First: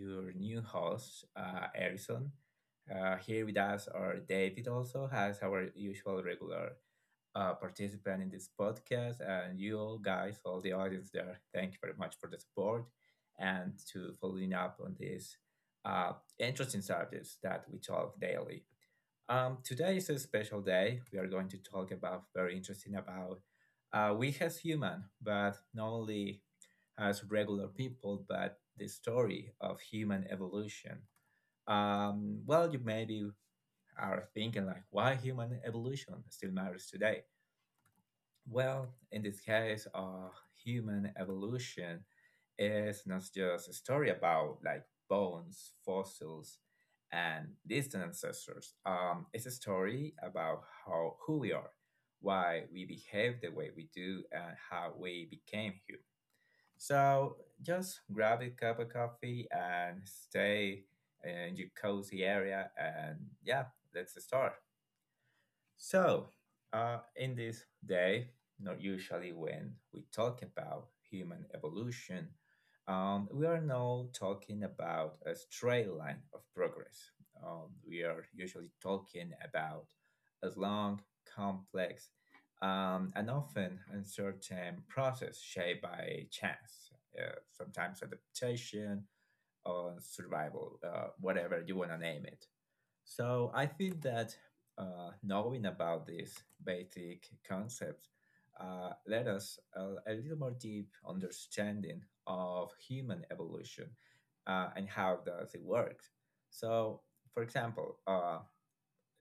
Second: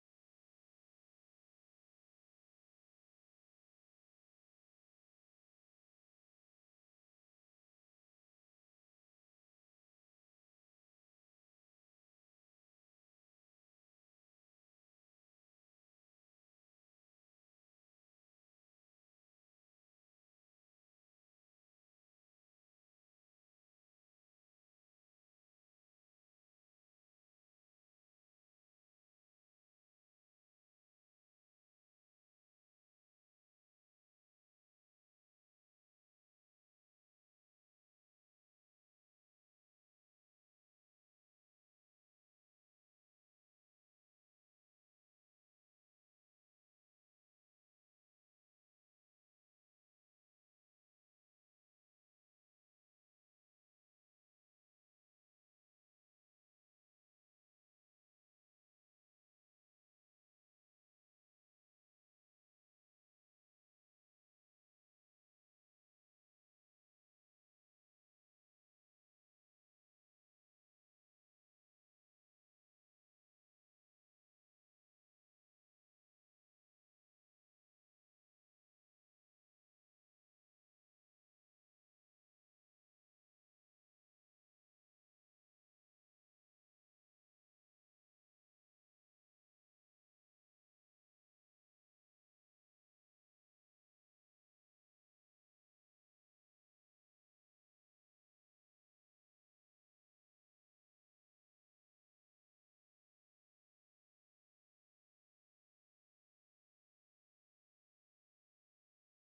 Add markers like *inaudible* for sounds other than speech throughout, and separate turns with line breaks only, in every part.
your new host, Harrison. Here with us are David, also has our usual regular participant in this podcast, and you all guys, all the audience there. Thank you very much for the support and to following up on these uh, interesting subjects that we talk daily. Today is a special day. We are going to talk about very interesting about we as human, but not only as regular people, but the story of human evolution. Well, you maybe are thinking like, why human evolution still matters today? Well, in this case, human evolution is not just a story about like bones, fossils, and distant ancestors. It's a story about how who we are, why we behave the way we do, and how we became human. So just grab a cup of coffee and stay in your cozy area, and yeah, let's start. So, in this day, not usually when we talk about human evolution, we are now talking about a straight line of progress. We are usually talking about a long, complex, and often uncertain process shaped by chance, sometimes adaptation or survival, whatever you want to name it. So I think that knowing about these basic concepts led us a little more deep understanding of human evolution and how does it work. So, for example, uh,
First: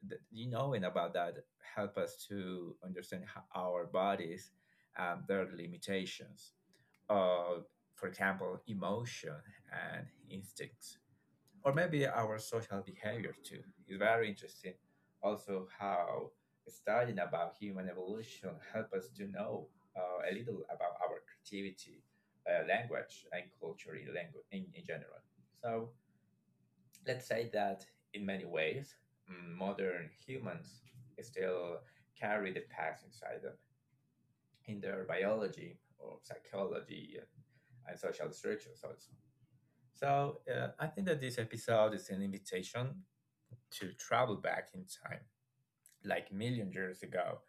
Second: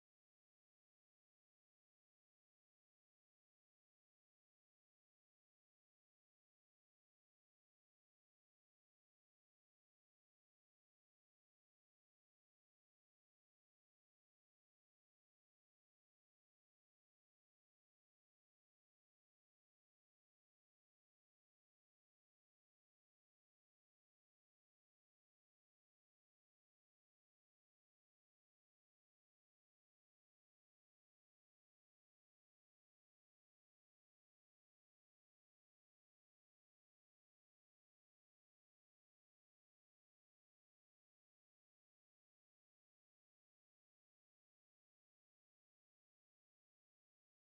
th- you knowing about that help us to understand how our bodies, their limitations, uh, for example, emotion and instincts or maybe our social behavior too. It's very interesting. Also, how studying about human evolution help us to know a little about our creativity, language, and culture in general. So, let's say that in many ways, modern humans still carry the past inside them in their biology or psychology and social structures also. So I think that this episode is an invitation to travel back in time, like million years ago,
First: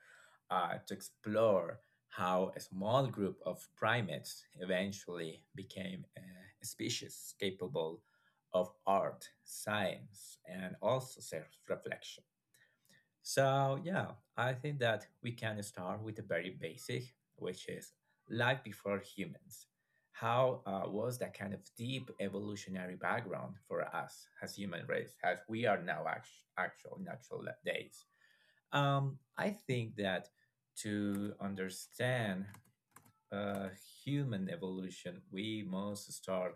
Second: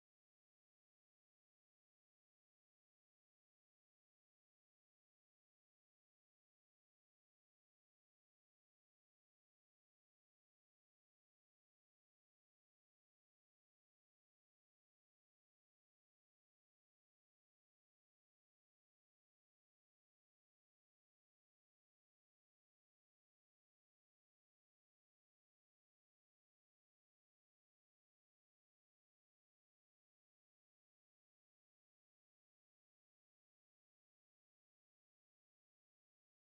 to explore how a small group of primates eventually became a species capable of art, science, and also self reflection. So, yeah, I think that we can start with the very basic, which is life before humans. How was that kind of deep evolutionary background for us as human race, as we are now actual natural days? I think that to understand uh, human evolution, we must start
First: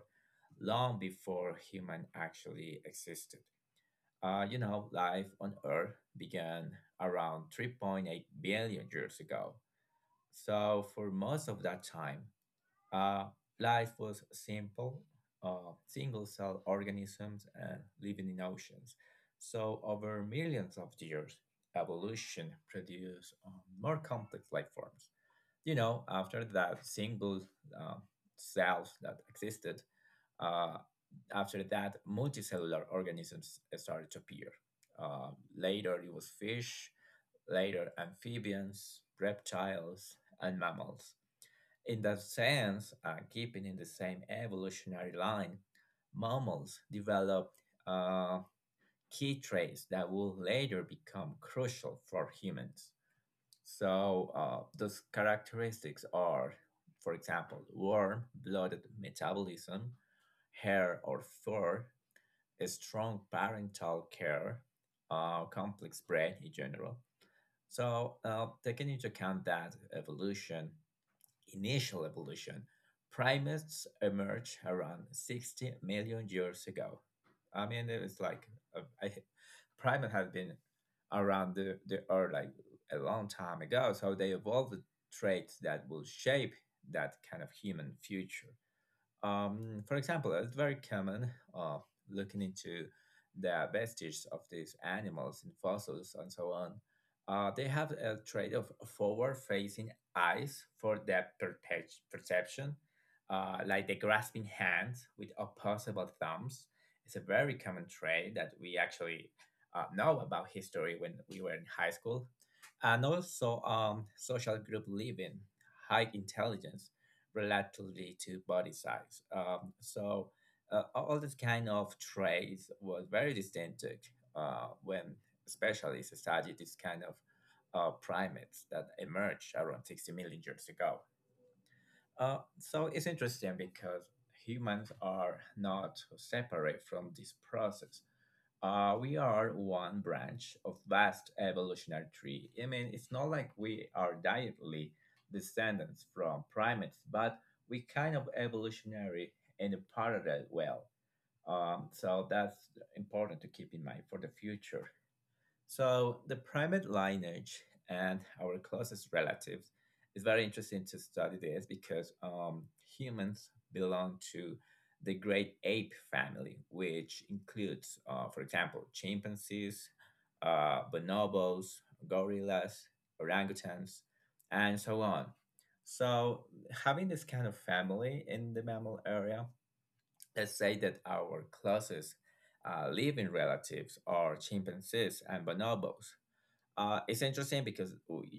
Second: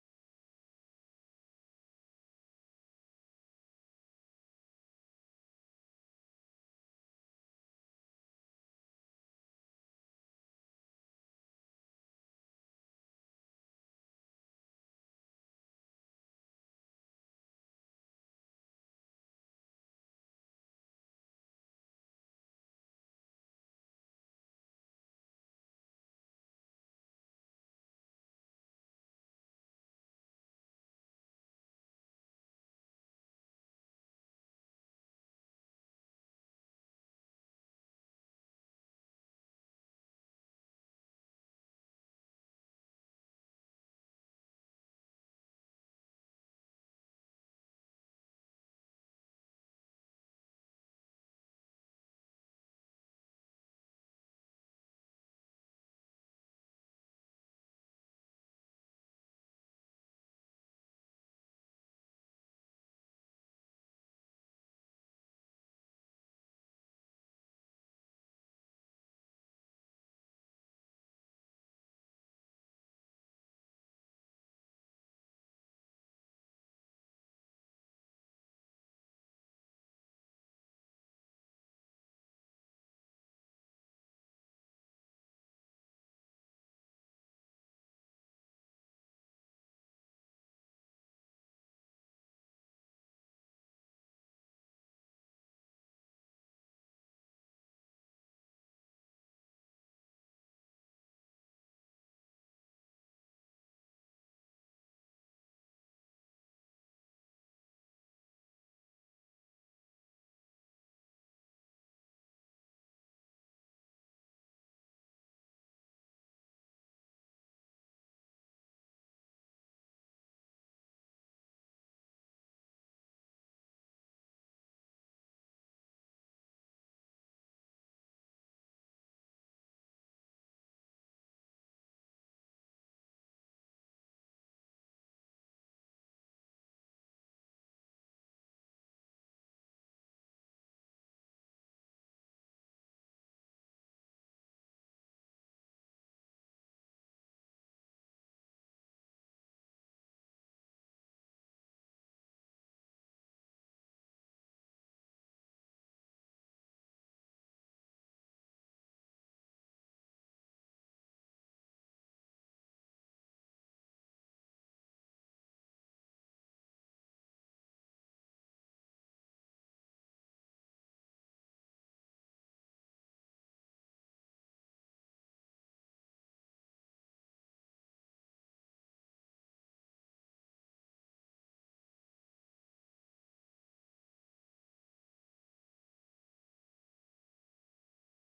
long before human actually existed. You know, life on Earth began around 3.8 billion years ago. So, for most of that time, uh, life was simple, single cell organisms and living in oceans. So, over millions of years, evolution produced more complex life forms. You know, after that, single uh, cells that existed uh, after that, multicellular organisms started to appear. Uh, later, it was fish, later, amphibians, reptiles, and mammals. In that sense, keeping in the same evolutionary line, mammals developed uh, key traits that will later become crucial for humans. So, those characteristics are, for example, warm blooded metabolism, hair or fur, a strong parental care, complex brain in general. So, taking into account that evolution, initial evolution, primates emerged around 60 million years ago. I mean, it's like uh, I, primate have been around the earth like a long time ago, so they evolved traits that will shape that kind of human future. For example, it's very common looking into the vestiges of these animals in fossils and so on. They have a trait of forward-facing eyes for perception, like the grasping hands with opposable thumbs. It's a very common trait that we actually know about history when we were in high school, and also social group living, high intelligence relatively to body size. So all this kind of traits was very distinctive when especially studied this kind of primates that emerged around 60 million years ago. So it's interesting because humans are not separate from this process we are one branch of vast evolutionary tree. I mean, it's not like we are directly descendants from primates, but we kind of evolutionary in a parallel well. So that's important to keep in mind for the future. So the primate lineage and our closest relatives is very interesting to study this because humans belong to the great ape family, which includes, for example, chimpanzees, bonobos, gorillas, orangutans, and so on. So having this kind of family in the mammal area, let's say that our closest living relatives are chimpanzees and bonobos. It's interesting because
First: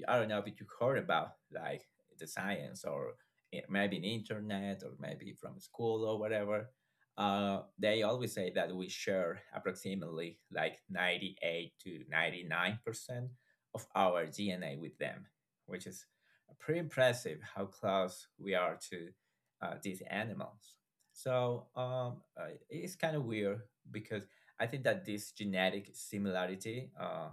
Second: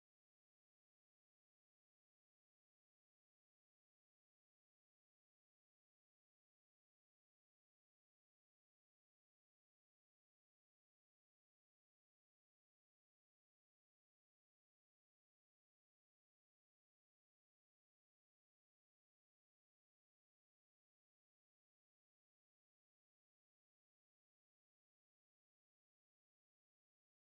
I don't know if you heard about like the science or maybe in internet or maybe from school or whatever. They always say that we share approximately like 98 to 99% of our DNA with them, which is pretty impressive how close we are to these animals. So it's kind of weird because I think that this genetic similarity uh,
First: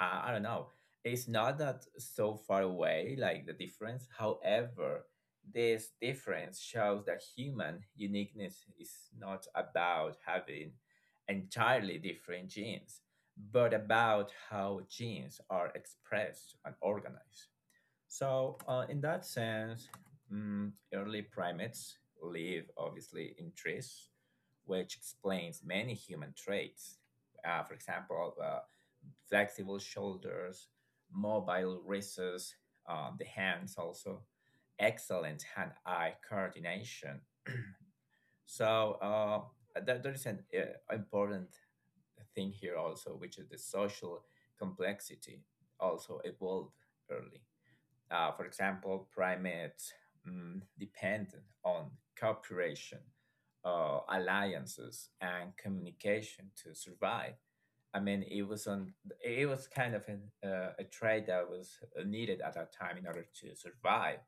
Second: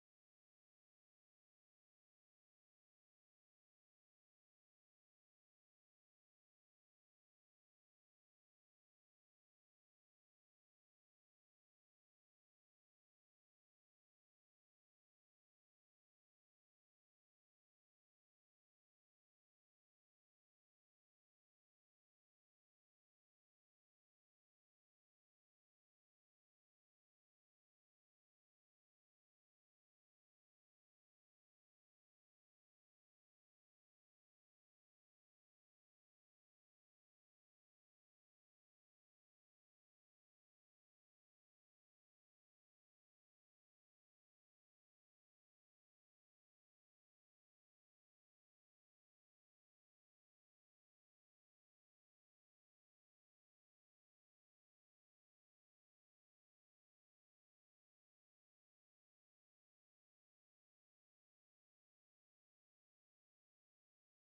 I, I don't know. It's not that so far away, like the difference. However, this difference shows that human uniqueness is not about having entirely different genes, but about how genes are expressed and organized. So, in that sense, early primates live obviously in trees, which explains many human traits. For example, flexible shoulders, mobile wrists, the hands also, excellent hand eye coordination. So, there is an important thing here also, which is the social complexity also evolved early. For example, primates depend on cooperation, alliances, and communication to survive. I mean, it was on. It was kind of a trait that was needed at that time in order to survive.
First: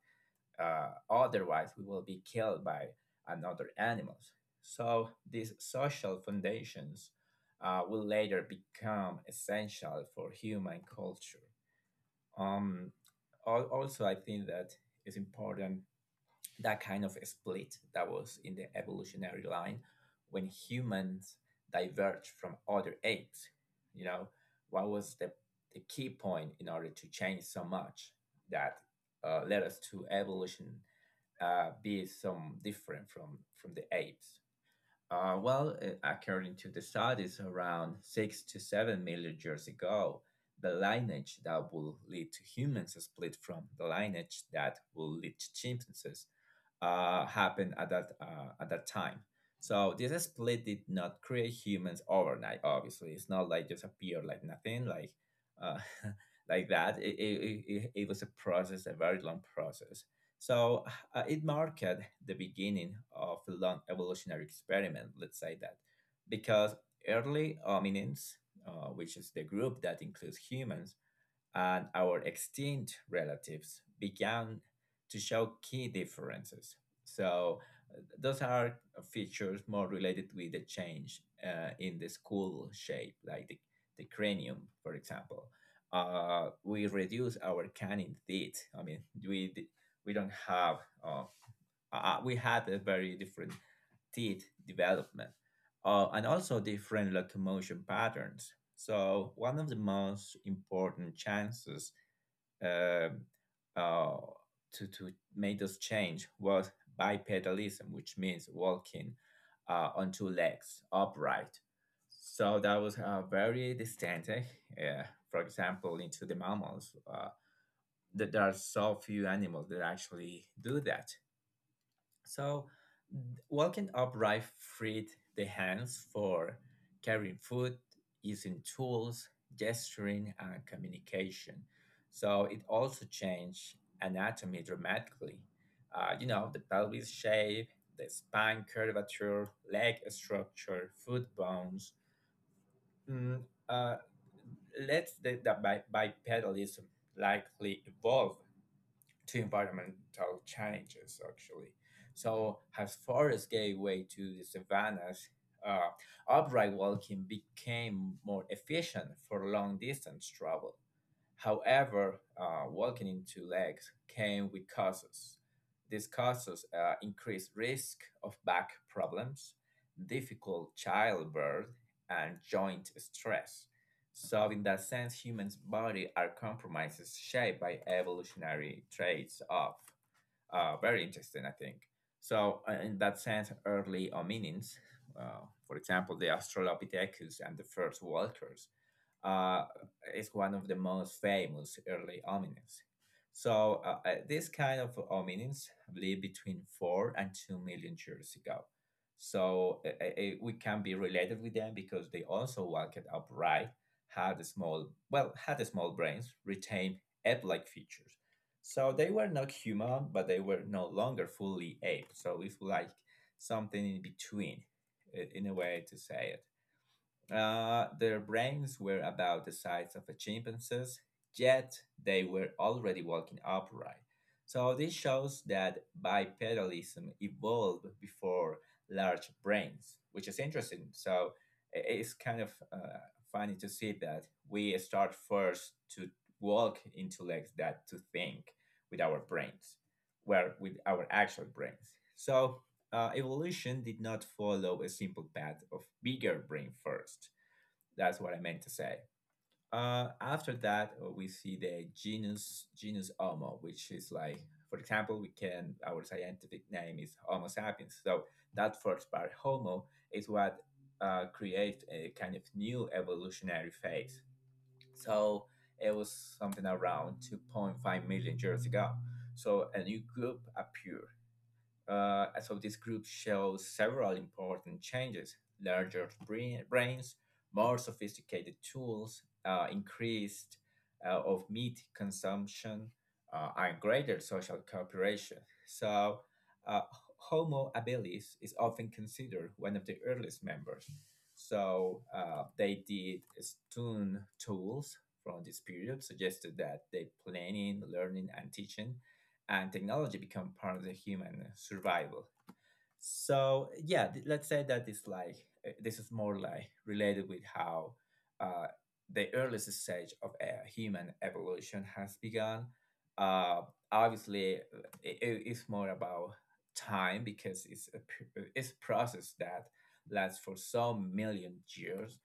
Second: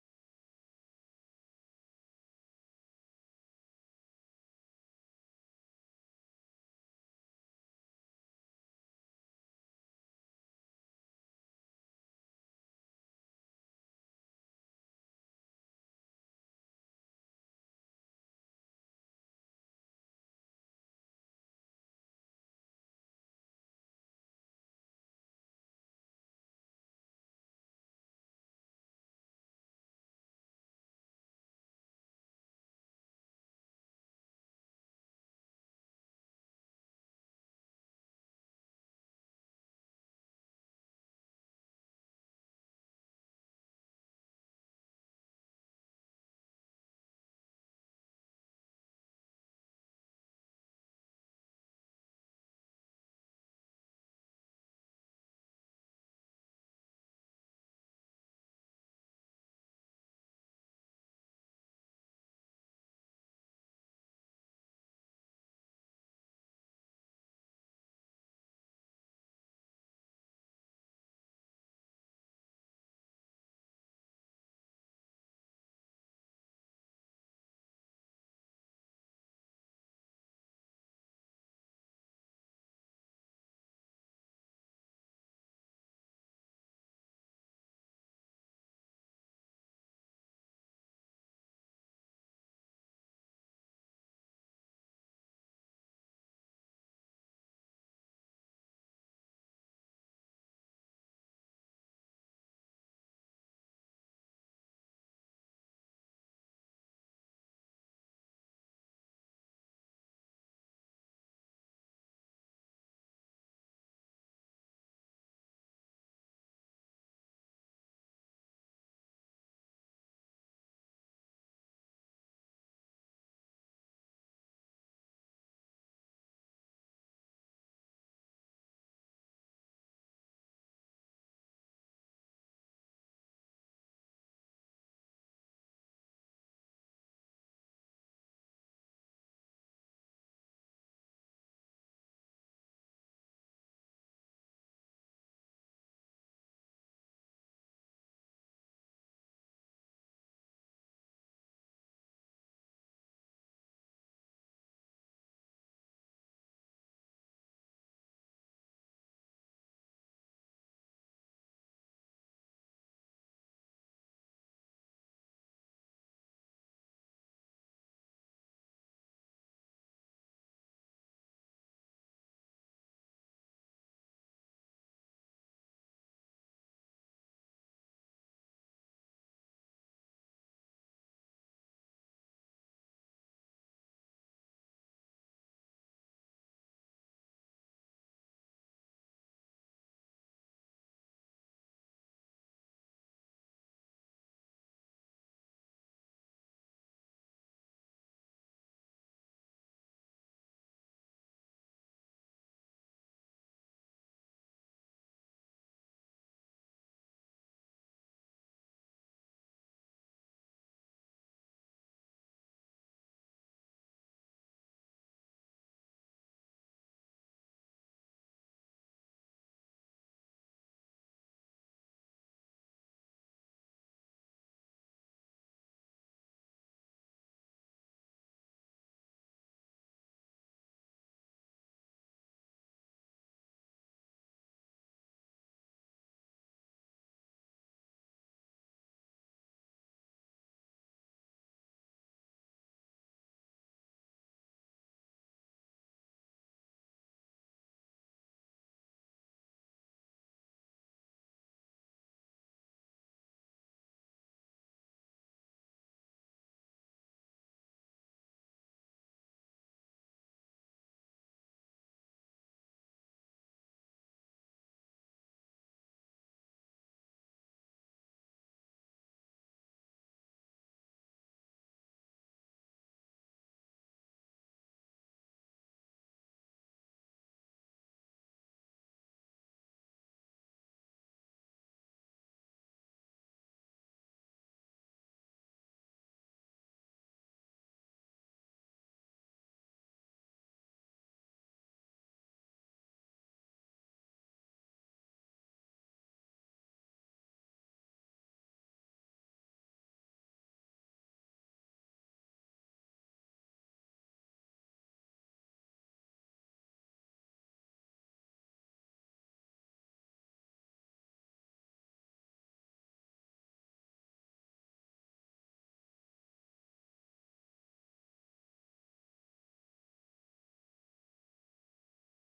Otherwise, we will be killed by another animals. So these social foundations will later become essential for human culture. Um, also, I think that it's important that kind of split that was in the evolutionary line when humans diverged from other apes. You know, what was the key point in order to change so much that led us to evolution be some different from the apes? Well, according to the studies, around 6 to 7 million years ago, the lineage that will lead to humans split from the lineage that will lead to chimpanzees happened at that time. So this split did not create humans overnight. Obviously, it's not like just appear like nothing like uh, *laughs* like that. Was a process, a very long process. So it marked the beginning of a long evolutionary experiment. Let's say that because early hominins, which is the group that includes humans, and our extinct relatives began to show key differences. So, those are features more related with the change in the skull shape, like the cranium, for example. We reduce our canine teeth. I mean, we d- we don't have uh, we had a very different teeth development and also different locomotion patterns. So one of the most important chances um uh, to make this change was bipedalism, which means walking on two legs upright. So that was very distinctive. Uh, for example, into the mammals, that there are so few animals that actually do that. So, walking upright freed the hands for carrying food, using tools, gesturing, and communication. So, it also changed anatomy dramatically. You know, the pelvis shape, the spine curvature, leg structure, foot bones. Mm, uh, let the bipedalism likely evolve to environmental changes actually. So as forests gave way to the savannas, uh, upright walking became more efficient for long distance travel. However, walking in two legs came with causes. These causes increased risk of back problems, difficult childbirth, and joint stress. So, in that sense, humans' body are compromises shaped by evolutionary traits of very interesting, I think. So, in that sense, early hominins, uh, for example, the Australopithecus and the first walkers, uh, is one of the most famous early hominins. So this kind of hominins lived between 4 and 2 million years ago. So we can be related with them because they also walked upright, had a small, well, had a small brains, retained ape-like features. So they were not human, but they were no longer fully ape. So it's like something in between, in a way to say it. Their brains were about the size of a chimpanzee's, yet they were already walking upright. So this shows that bipedalism evolved before large brains, which is interesting. So it's kind of funny to see that we start first to walk into legs that to think with our brains, where with our actual brains. So evolution did not follow a simple path of bigger brain first. That's what I meant to say. After that, we see the genus Homo, which is like, for example, we can our scientific name is Homo sapiens. So that first part, Homo, is what creates a kind of new evolutionary phase. So it was something around 2.5 million years ago. So a new group appeared, so this group shows several important changes: brains, more sophisticated tools, increased of meat consumption, and greater social cooperation. So, uh, Homo habilis is often considered one of the earliest members. So they did stone tools from this period, suggested that they planning, learning, and teaching and technology become part of the human survival. So yeah, let's say that it's like this is more like related with how uh, the earliest stage of human evolution has begun. Uh, obviously, it's more about time because it's a process that lasts for so million years,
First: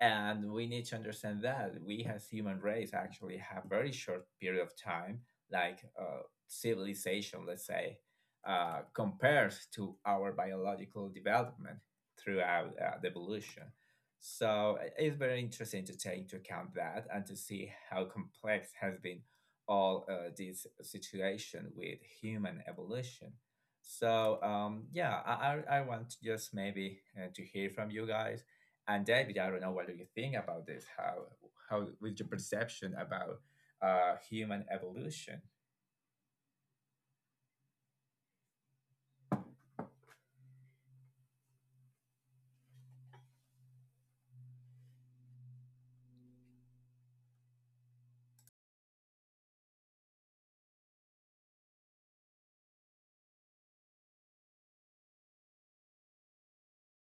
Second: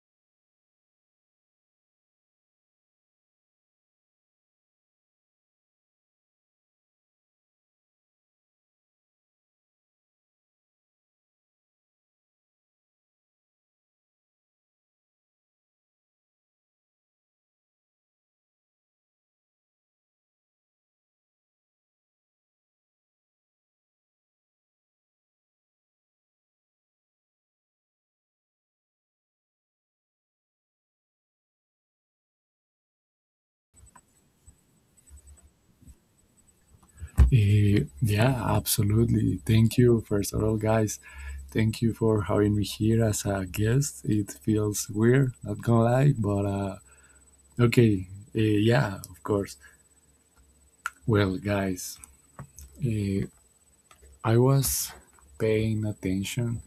and we need to understand that we as human race actually have very short period of time, like civilization, let's say, compares to our biological development throughout the evolution. So it's very interesting to take into account that and to see how complex has been all this situation with human evolution. So yeah, I want to just maybe to hear from you guys. And David, I don't know, what do you think about this? How with your perception about human evolution?
Yeah, absolutely. Thank you, first of all, guys. Thank you for having me here as a guest. It feels weird, not gonna lie, but okay. Yeah, of course. Well, guys, eh, I was paying attention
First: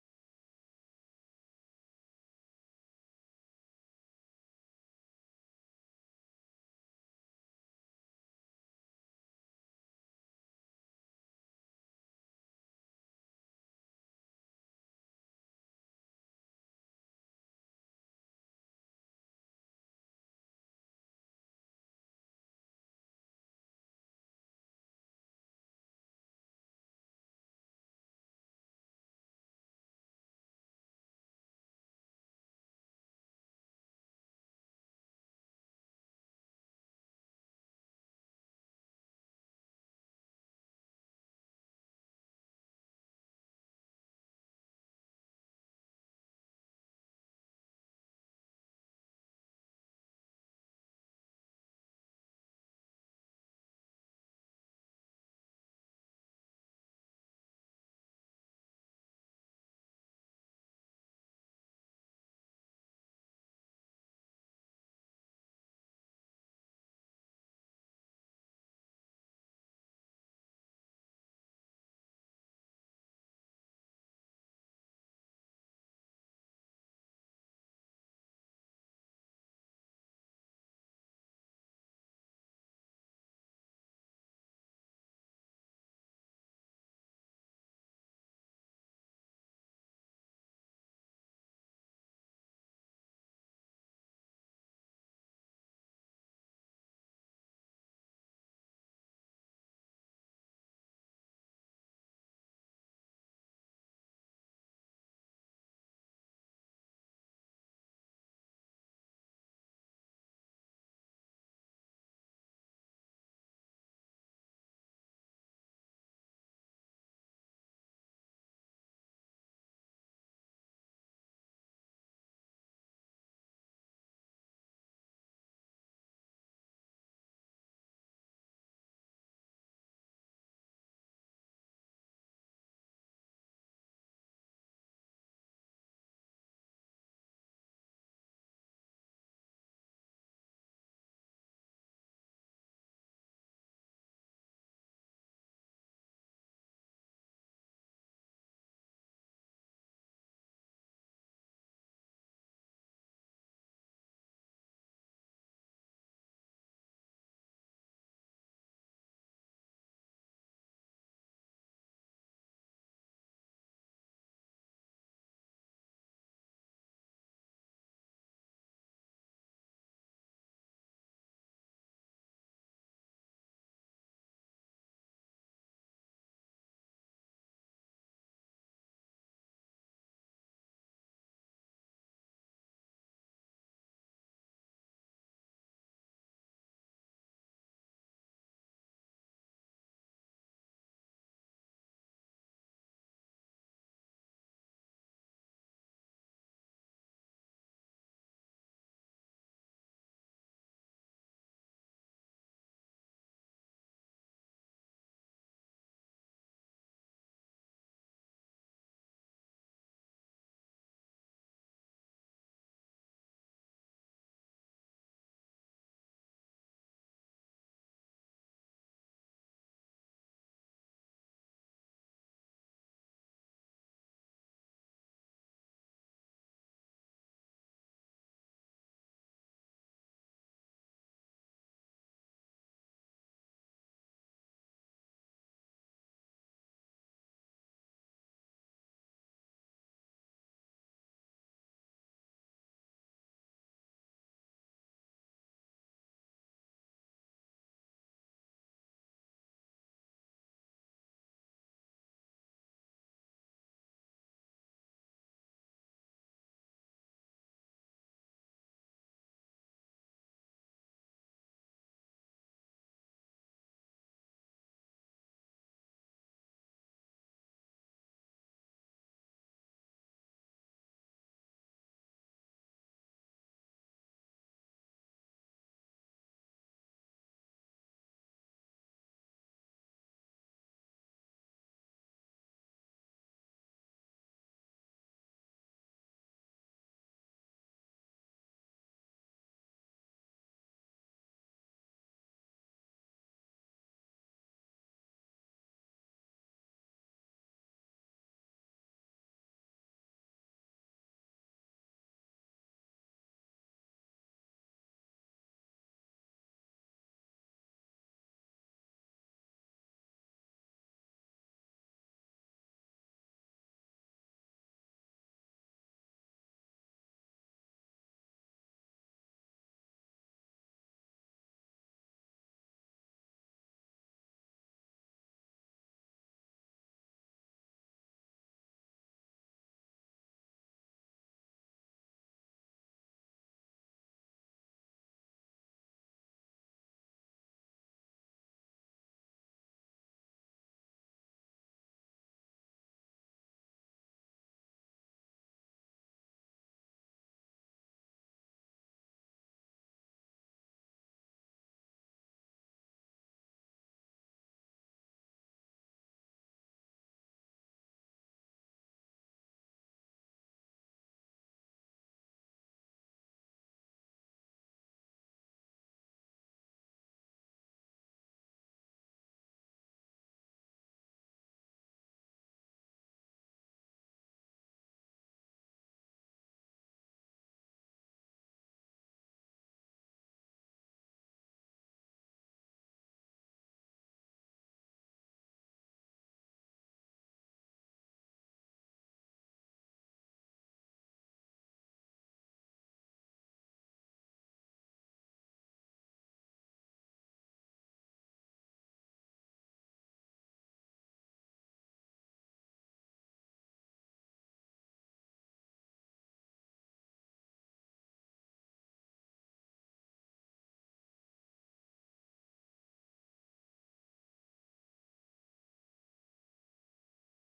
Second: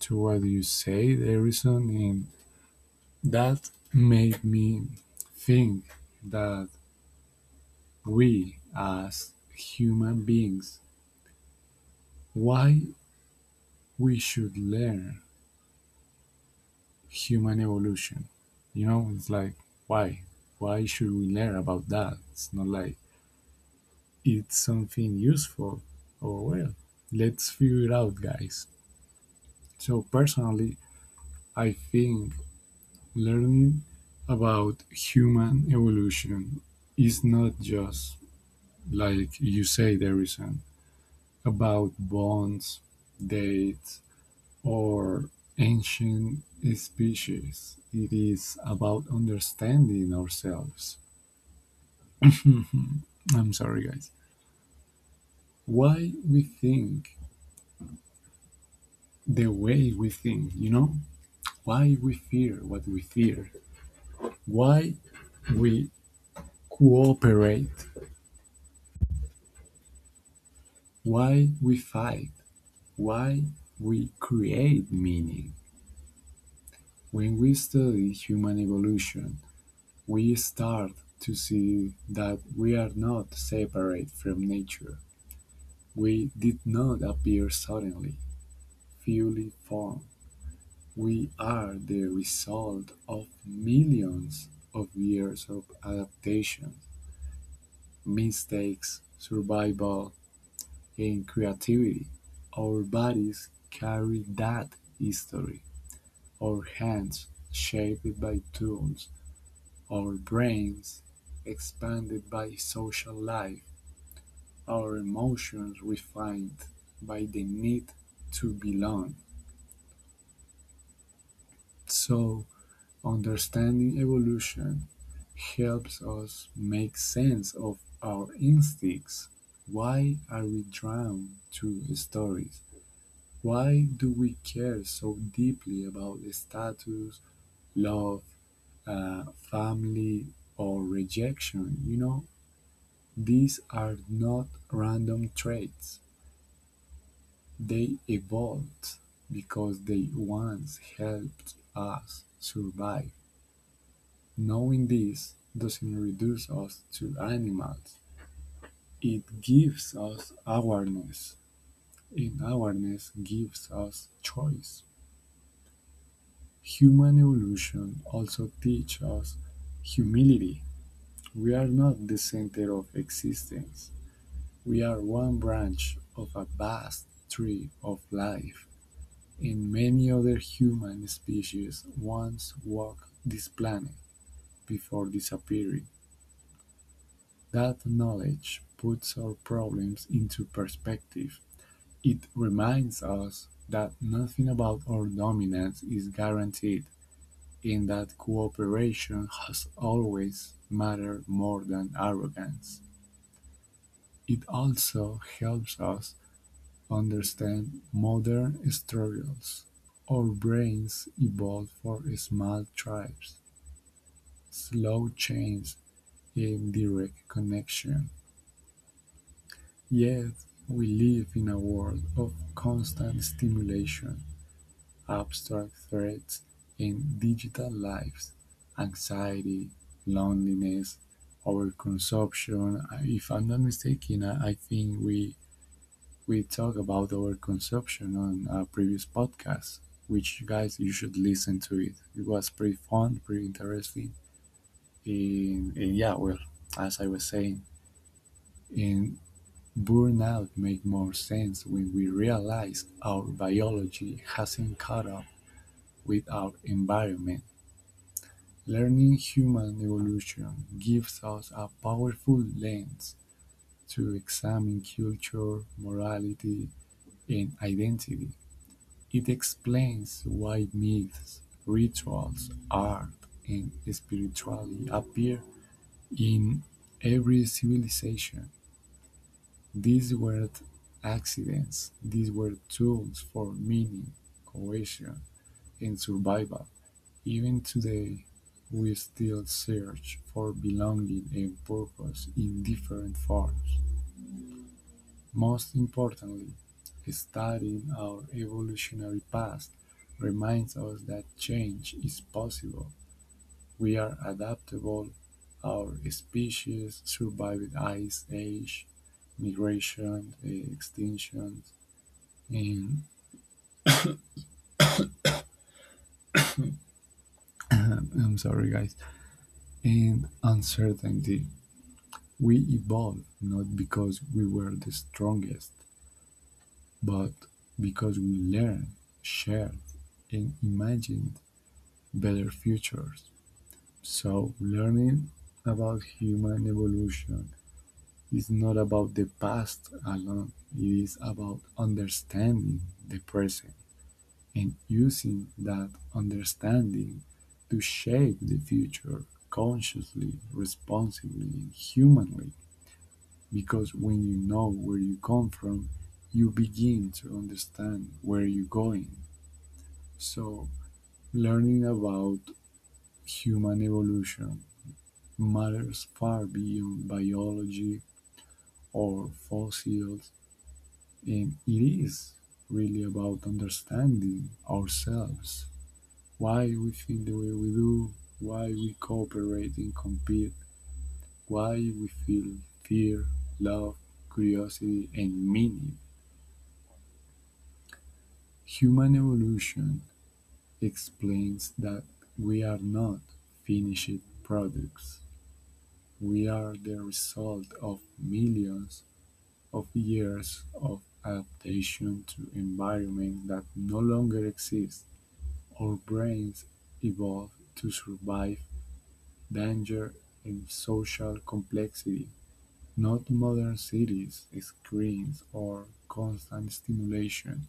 to what you say, the reason, and that made me think that we, as human beings, why we should learn human evolution. You know, it's like why? Why should we learn about that? It's not like it's something useful or well, let's figure it out guys. So personally I think learning about human evolution is not just like you say there is an about bonds, dates or ancient species. It is about understanding ourselves *laughs* i I'm sorry, guys. Why we think the way we think, you know? Why we fear what we fear? Why we cooperate? Why we fight? Why we create meaning? When we study human evolution, we start to see that we are not separate from nature. We did not appear suddenly, fully formed. We are the result of millions of years of adaptation, mistakes, survival, and creativity. Our bodies carry that history. Our hands, shaped by tools, our brains, expanded by social life, our emotions refined by the need to belong. So, understanding evolution helps us make sense of our instincts. Why are we drawn to stories? Why do we care so deeply about status, love, uh, family, or rejection? You know, these are not random traits. They evolved because they once helped us survive. Knowing this doesn't reduce us to animals, it gives us awareness, and awareness gives us choice. Human evolution also teaches us humility. We are not the center of existence, we are one branch of a vast tree of life, and many other human species once walked this planet before disappearing. That knowledge puts our problems into perspective. It reminds us that nothing about our dominance is guaranteed and that cooperation has always mattered more than arrogance. It also helps us understand modern struggles. Our brains evolved for small tribes, slow chains, and direct connection. Yet we live in a world of constant stimulation, abstract threats and digital lives, anxiety, loneliness, overconsumption. If I'm not mistaken, I think we talked about overconsumption on a previous podcast, which you guys you should listen to it. It was pretty fun, pretty interesting, and yeah, well, as I was saying, and burnout makes more sense when we realize our biology hasn't caught up with our environment. Learning human evolution gives us a powerful lens to examine culture, morality, and identity. It explains why myths, rituals, art, and spirituality appear in every civilization. These weren't accidents, these were tools for meaning, cohesion, and survival. Even today, we still search for belonging and purpose in different forms. Most importantly, studying our evolutionary past reminds us that change is possible, we are adaptable. Our species survived ice age, migration, extinction, and *clears throat* I'm sorry, guys, and uncertainty. We evolved not because we were the strongest, but because we learned, shared, and imagined better futures. So, learning about human evolution, it's not about the past alone, it is about understanding the present and using that understanding to shape the future consciously, responsibly, and humanly. Because when you know where you come from, you begin to understand where you're going. So, learning about human evolution matters far beyond biology or fossils. And it is really about understanding ourselves, why we think the way we do, why we cooperate and compete, why we feel fear, love, curiosity, and meaning. Human evolution explains that we are not finished products. We are the result of millions of years of adaptation to environment that no longer exists. Our brains evolved to survive danger and social complexity, not modern cities, screens, or constant stimulation.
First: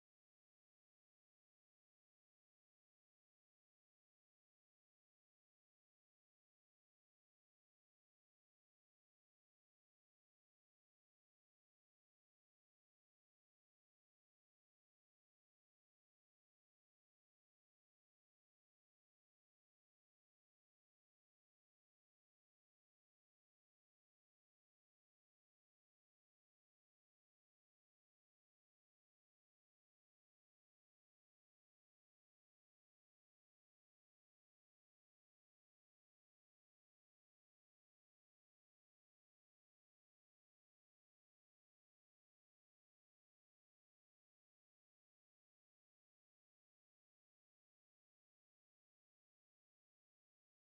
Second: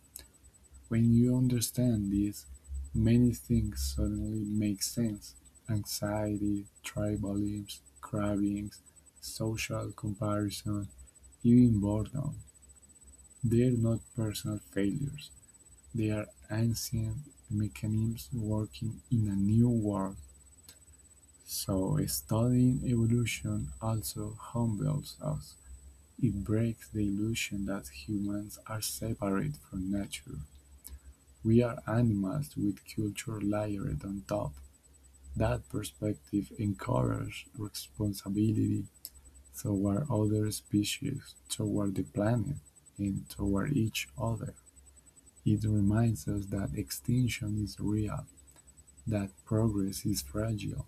When you understand this, many things suddenly make sense. Anxiety, tribalism, cravings, social comparison, even boredom. They are not personal failures. They are ancient mechanisms working in a new world. So studying evolution also humbles us. It breaks the illusion that humans are separate from nature. We are animals with culture layered on top. That perspective encourages responsibility toward other species, toward the planet, and toward each other. It reminds us that extinction is real, that progress is fragile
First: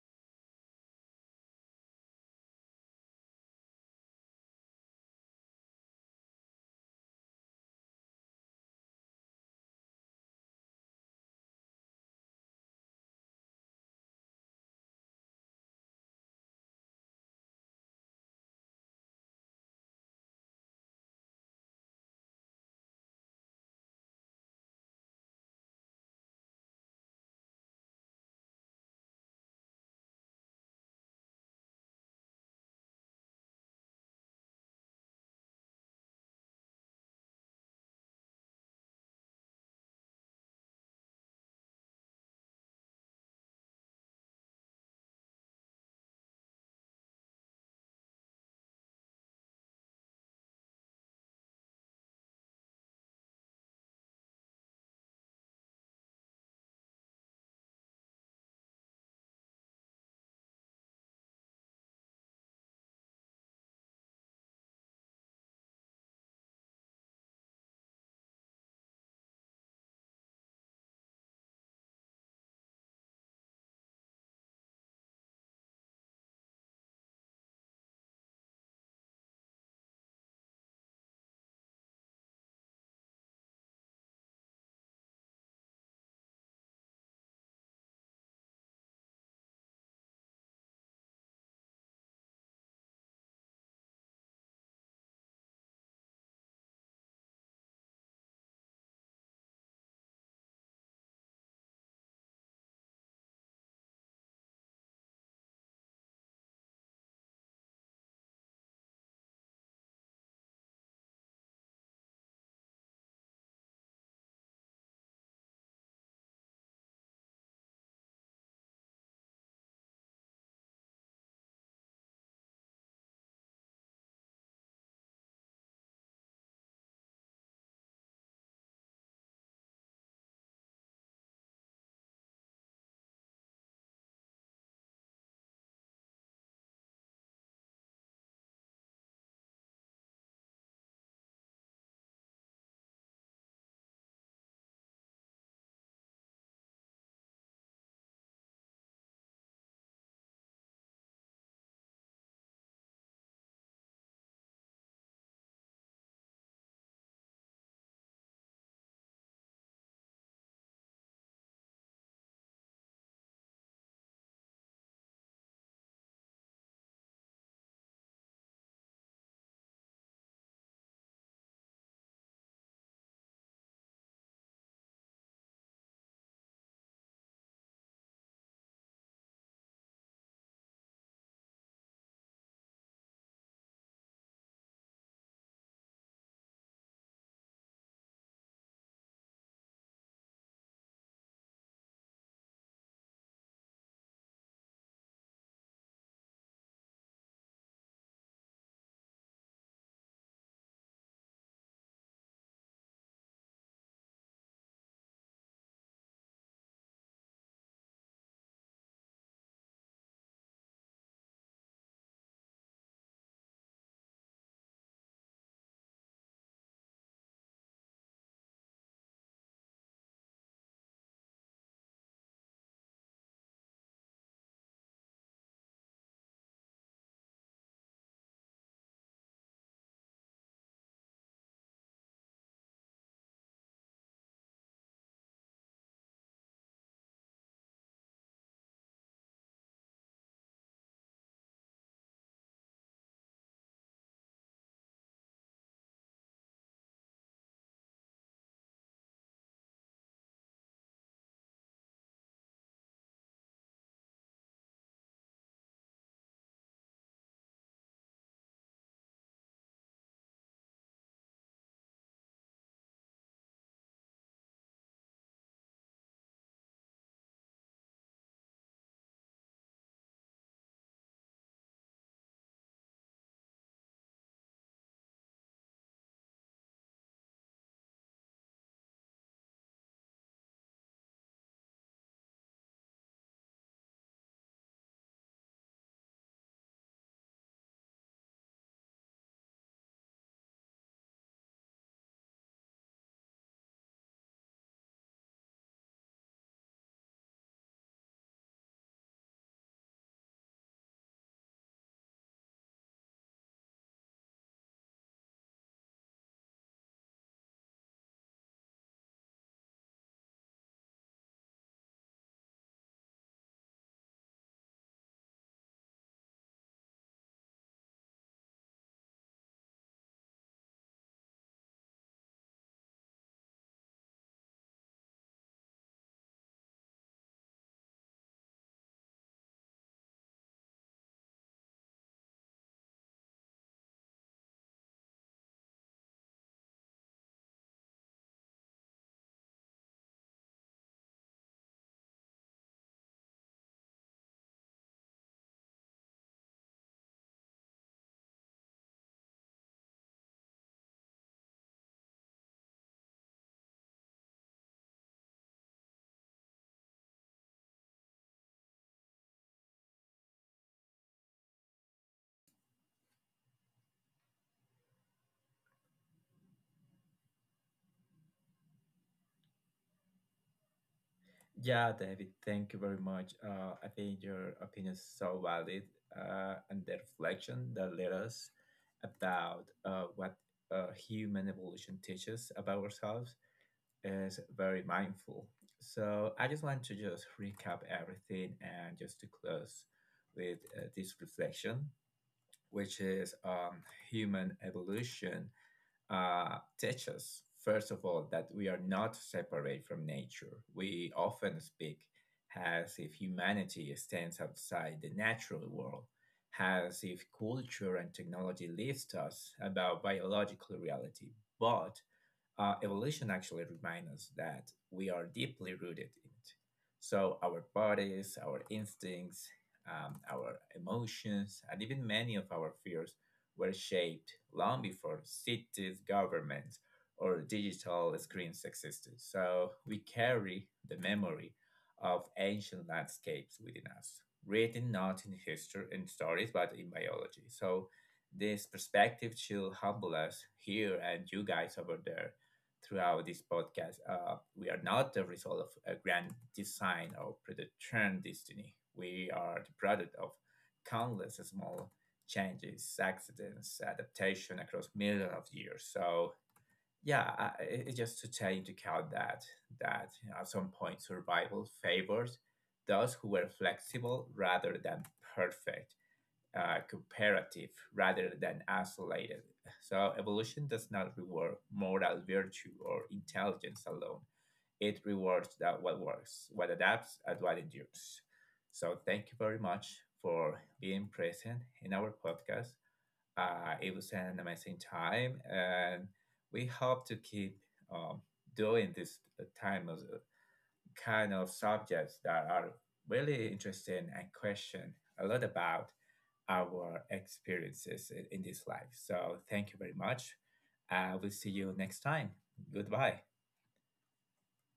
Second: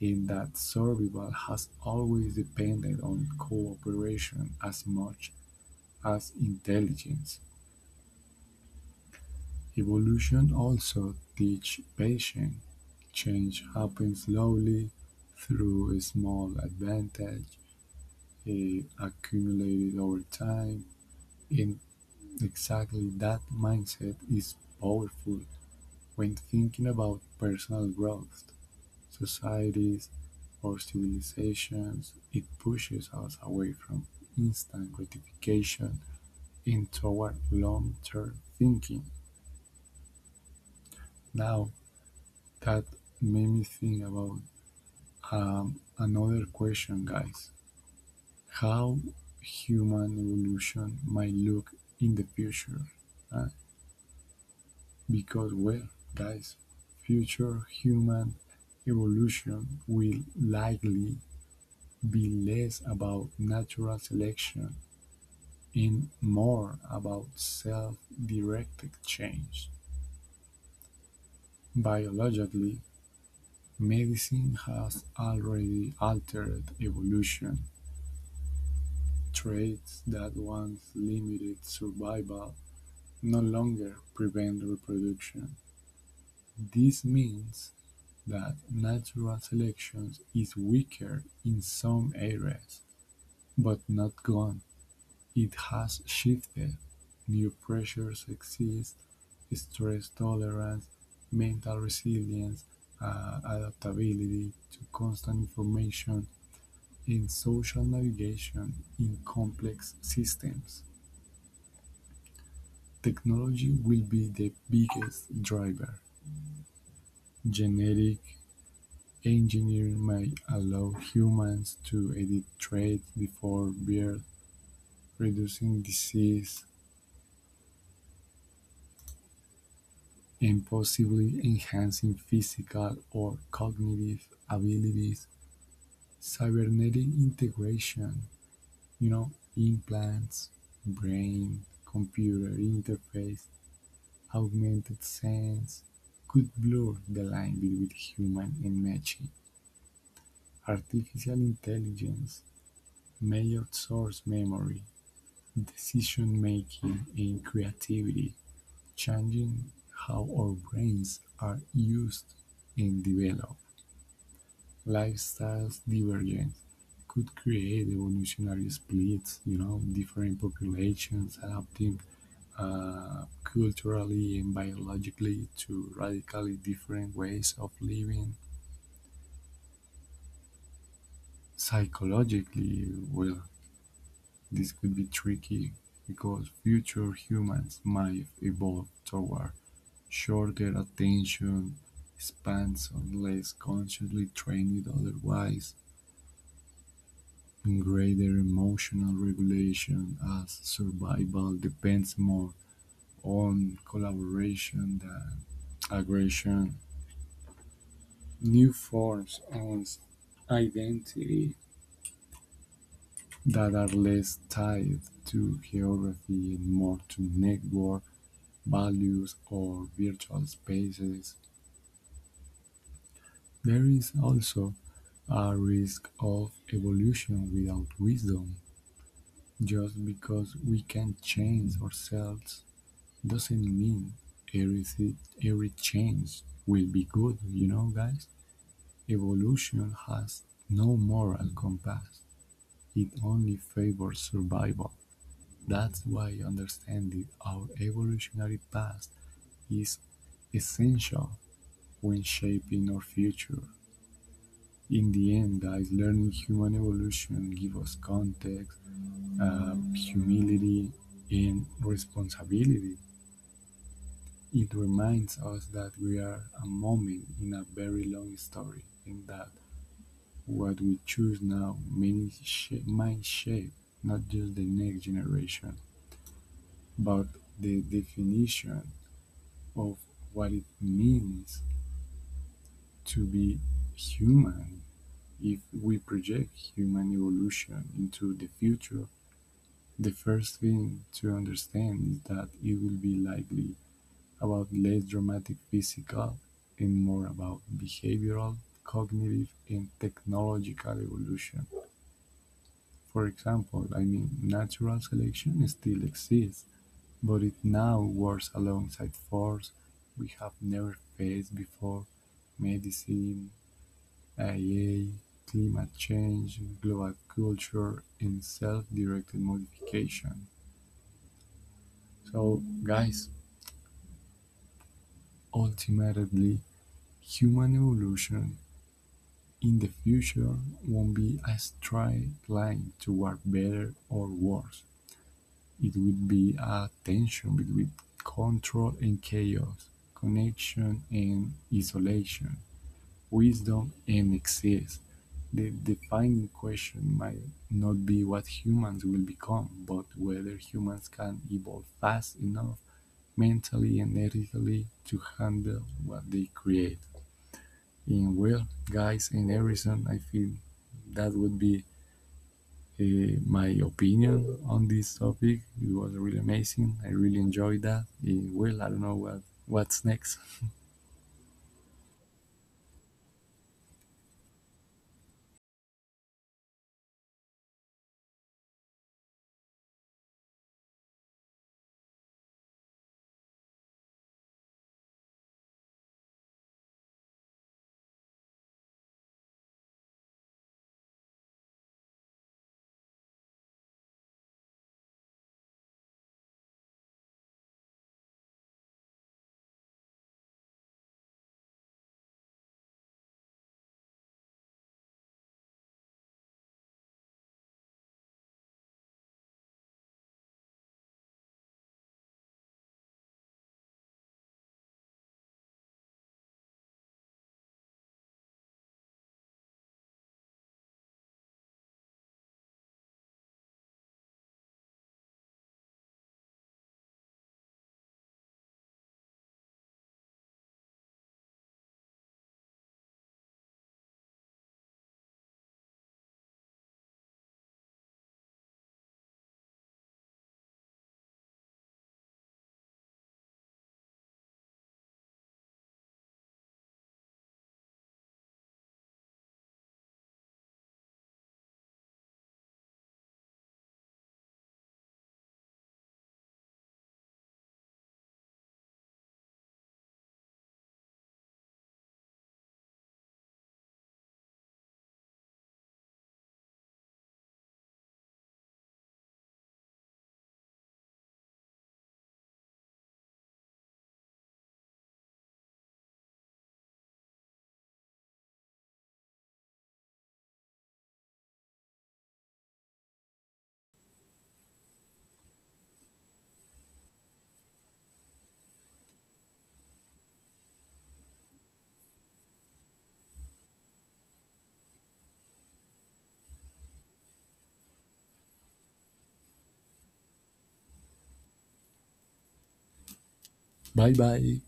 in that survival has always depended on cooperation as much as intelligence. Evolution also teaches patience. Change happens slowly through a small advantage accumulated over time. And exactly that mindset is powerful when thinking about personal growth, societies or civilizations. It pushes us away from instant gratification and toward long term thinking. Now, that made me think about another question, guys, how human evolution might look in the future. uh, because, well, guys, future human evolution will likely be less about natural selection in more about self-directed change. Biologically, medicine has already altered evolution. Traits that once limited survival no longer prevent reproduction. This means that natural selection is weaker in some areas, but not gone. It has shifted, new pressures exist, stress tolerance, mental resilience, adaptability to constant information, and social navigation in complex systems. Technology will be the biggest driver. Genetic engineering may allow humans to edit traits before birth, reducing disease and possibly enhancing physical or cognitive abilities, cybernetic integration, you know, implants, brain, computer interface, augmented sense could blur the line between human and machine. Artificial intelligence may outsource memory, decision making, and creativity, changing how our brains are used and developed. Lifestyles divergent could create evolutionary splits, you know, different populations adapting culturally and biologically to radically different ways of living. Psychologically, well, this could be tricky because future humans might evolve toward shorter attention spans unless consciously trained otherwise, and greater emotional regulation as survival depends more on collaboration than aggression. New forms of identity that are less tied to geography and more to network values or virtual spaces. There is also a risk of evolution without wisdom. Just because we can change ourselves doesn't mean everything every change will be good, you know guys. Evolution has no moral compass, it only favors survival. That's why understanding our evolutionary past is essential when shaping our future. In the end guys, learning human evolution gives us context, humility and responsibility. It reminds us that we are a moment in a very long story, and that what we choose now might shape not just the next generation, but the definition of what it means to be human. If we project human evolution into the future, the first thing to understand is that it will be likely about less dramatic physical and more about behavioral, cognitive, and technological evolution. For example, I mean, natural selection still exists, but it now works alongside force we have never faced before, medicine, AI, climate change, global culture, and self directed modification. So, guys, ultimately, human evolution in the future won't be a straight line toward better or worse. It will be a tension between control and chaos, connection and isolation, wisdom and excess. The defining question might not be what humans will become, but whether humans can evolve fast enough mentally and ethically to handle what they create. And well, guys, in everything, I feel that would be my opinion on this topic. It was really amazing. I really enjoyed that. Well, I don't know what's next.
Yeah, David, thank you very much. I think your opinion is so valid, and the reflection that led us about what human evolution teaches about ourselves is very mindful. So I just want to just recap everything and just to close with this reflection, which is human evolution teach us, first of all, that we are not separate from nature. We often speak as if humanity stands outside the natural world, as if culture and technology leaves us about biological reality. But evolution actually reminds us that we are deeply rooted in it. So our bodies, our instincts, our emotions, and even many of our fears were shaped long before cities, governments, or digital screens existed. So we carry the memory of ancient landscapes within us, written not in history and stories, but in biology. So this perspective should humble us here and you guys over there throughout this podcast. We are not the result of a grand design or predetermined destiny. We are the product of countless small changes, accidents, adaptation across millions of years. So yeah, it's just to take into account that, that you know at some point survival favors those who were flexible rather than perfect, cooperative rather than isolated. So, evolution does not reward moral virtue or intelligence alone. It rewards that what works, what adapts, and what endures. So, thank you very much for being present in our podcast. It was an amazing time, and we hope to keep um, doing this time of kind of subjects that are really interesting and question a lot about our experiences in this life. So thank you very much. We'll see you next time. Goodbye.
Bye bye.